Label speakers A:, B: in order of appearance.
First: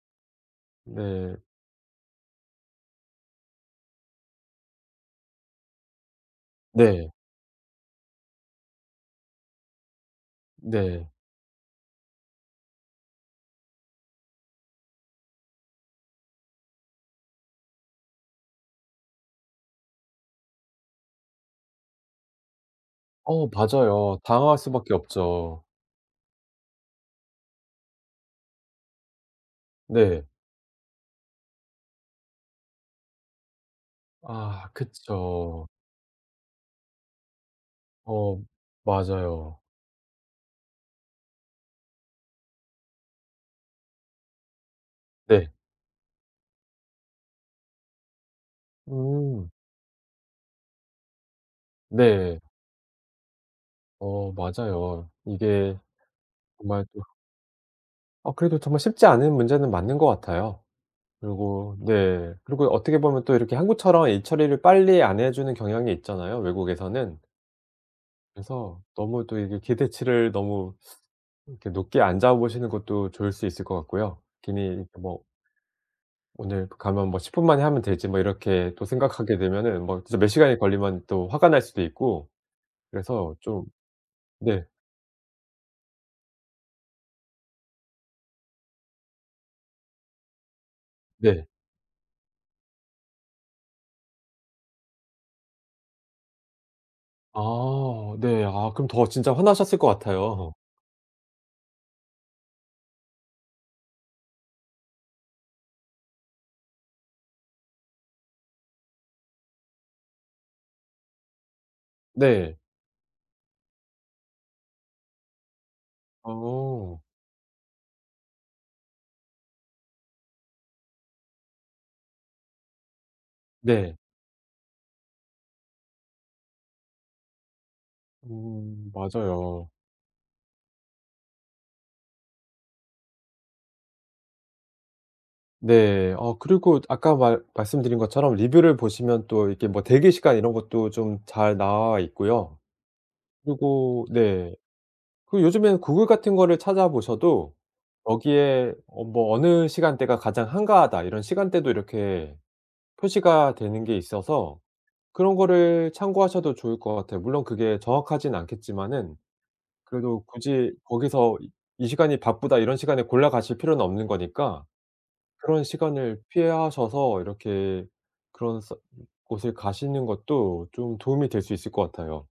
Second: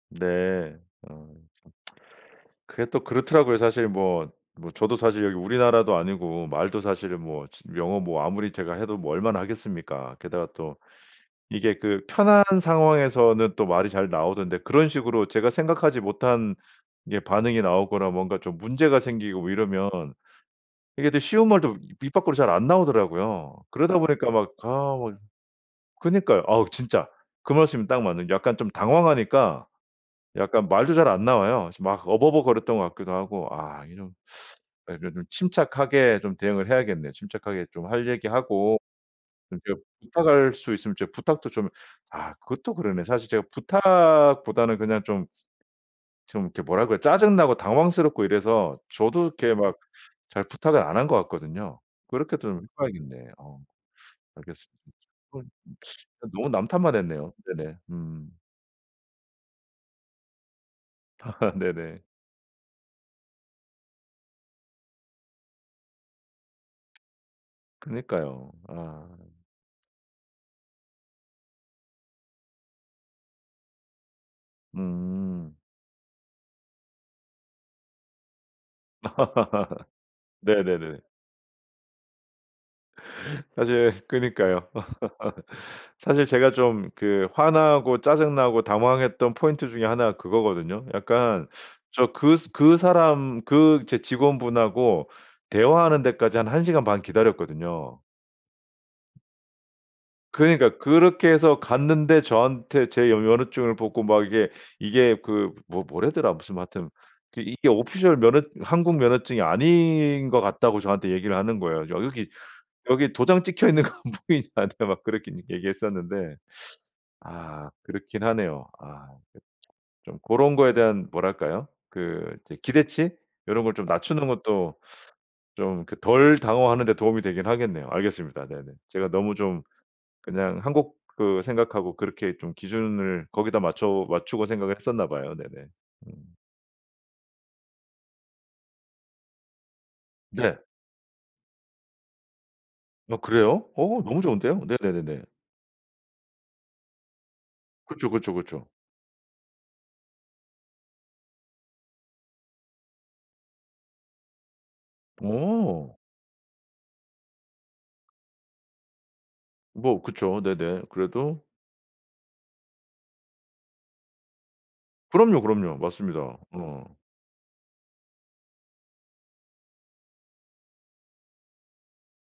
A: 네. 어
B: 네.
A: 참 그게 또 그렇더라고요. 사실 뭐 뭐 저도 사실 여기 우리나라도 아니고 말도
B: 네.
A: 사실은 뭐 진 영어 뭐 아무리 제가 해도 뭐 얼마나 하겠습니까. 게다가 또
B: 네.
A: 이게 그 편한 상황에서는 또 말이 잘 나오던데 그런 식으로 제가 생각하지 못한 이게 반응이 나오거나 뭔가 좀 문제가 생기고 이러면 이게 또 쉬운 말도 입 밖으로 잘 안
B: 어
A: 나오더라고요. 그러다
B: 맞아요.
A: 보니까 막
B: 당황할 수밖에
A: 아 막
B: 없죠.
A: 그니까요. 아우 진짜. 그 말씀이 딱 맞는 약간 좀 당황하니까
B: 네.
A: 약간 말도 잘 안 나와요. 그래서 막 어버버 거렸던 것 같기도 하고 아 이게 좀
B: 아
A: 어쨌든
B: 그쵸.
A: 침착하게 좀 대응을 해야겠네요. 침착하게 좀 할
B: 어
A: 얘기하고
B: 맞아요.
A: [unintelligible] 부탁할 수 있으면 제가 부탁도 좀 아 그것도 그러네. 사실 제가 부탁보다는 그냥 좀
B: 네.
A: 좀 이렇게 뭐라고 그래요. 짜증 나고 당황스럽고 이래서 저도
B: 음.
A: 이렇게 막 잘 부탁을 안 한 것 같거든요. 그렇게
B: 네.
A: 좀 해 봐야겠네. 어.
B: 어
A: 알겠습니다.
B: 맞아요.
A: [unintelligible]
B: 이게
A: 너무 남
B: 정말
A: 탓만
B: 또
A: 했네요. 네네 음.
B: 어 그래도 정말 쉽지 않은 문제는 맞는 것 같아요. 그리고
A: 네네.
B: 네 그리고 어떻게 보면 또 이렇게 한국처럼 일 처리를 빨리 안 해 주는 경향이 있잖아요 외국에서는.
A: 그러니까요.
B: 그래서
A: 아.
B: 너무 또 이게 기대치를 너무 그렇게 높게 안 잡으시는 것도 좋을 수 있을 것 같고요. 괜히 뭐
A: 음.
B: 오늘 가면 뭐 '10 분 만에 하면 되지.' 뭐 이렇게 또 생각하게 되면은 뭐 진짜 몇 시간이
A: 네네네.
B: 걸리면 또 화가 날 수도 있고 그래서 좀
A: 사실
B: 네.
A: 그니까요. 사실 제가 좀 그 화나고 짜증 나고 당황했던 포인트 중에 1 가 그거거든요.
B: 네.
A: 약간 저 그 그 사람 그 이제 직원분하고 대화하는 데까지 한 1 시간 반 기다렸거든요.
B: 아 네. 아 그럼 더 진짜 화나셨을 것 같아요.
A: 그러니까 그렇게 해서 갔는데 저한테 제 면허증을 보고 막 이게 이게 그 뭐 뭐라더라 무슨 뭐 하여튼 그 이게 오피셜 면허 한국 면허증이 아닌 것 같다고 저한테 얘기를 하는 거예요. "여기,
B: 네.
A: 여기 도장 찍혀 있는 거 안 보이냐." 나한테 막 그렇게 얘기했었는데
B: 어.
A: 아 그렇긴 하네요. 아. 그 좀 고런 거에 대한 뭐랄까요? 그 기대치? 요런 걸 좀
B: 네.
A: 낮추는 것도 좀 덜 당황하는 데 도움이 되긴 하겠네요. 알겠습니다. 네네
B: 음
A: 제가 너무 좀
B: 맞아요.
A: 그냥 한국 그 생각하고 그렇게 좀 기준을 거기다 맞춰 맞추고 생각을 했었나 봐요. 네네
B: 네.
A: 음.
B: 어 그리고 아까 말 말씀드린 것처럼 리뷰를 보시면 또 이렇게 뭐 대기 시간 이런
A: 네.
B: 것도 좀 잘 나와 있고요.
A: 아 그래요? 어
B: 그리고
A: 너무
B: 네.
A: 좋은데요? 네네네네.
B: 그리고 요즘에는 구글 같은 거를 찾아 보셔도
A: 그쵸, 그쵸, 그쵸.
B: "여기에 뭐 어느 시간대가 가장 한가하다." 이런 시간대도 이렇게 표시가 되는 게 있어서 그런 거를
A: 어.
B: 참고하셔도 좋을 것 같아요. 물론 그게 정확하진 않겠지만은
A: 뭐
B: 그래도
A: 그쵸.
B: 굳이
A: 네네.
B: 거기서
A: 그래도
B: 이 "이 시간이 바쁘다." 이런 시간에 골라가실 필요는 없는 거니까
A: 그럼요,
B: 그런
A: 그럼요.
B: 시간을
A: 맞습니다. 어.
B: 피하셔서 이렇게 그런 서 곳을 가시는 것도 좀 도움이 될 수 있을 것 같아요.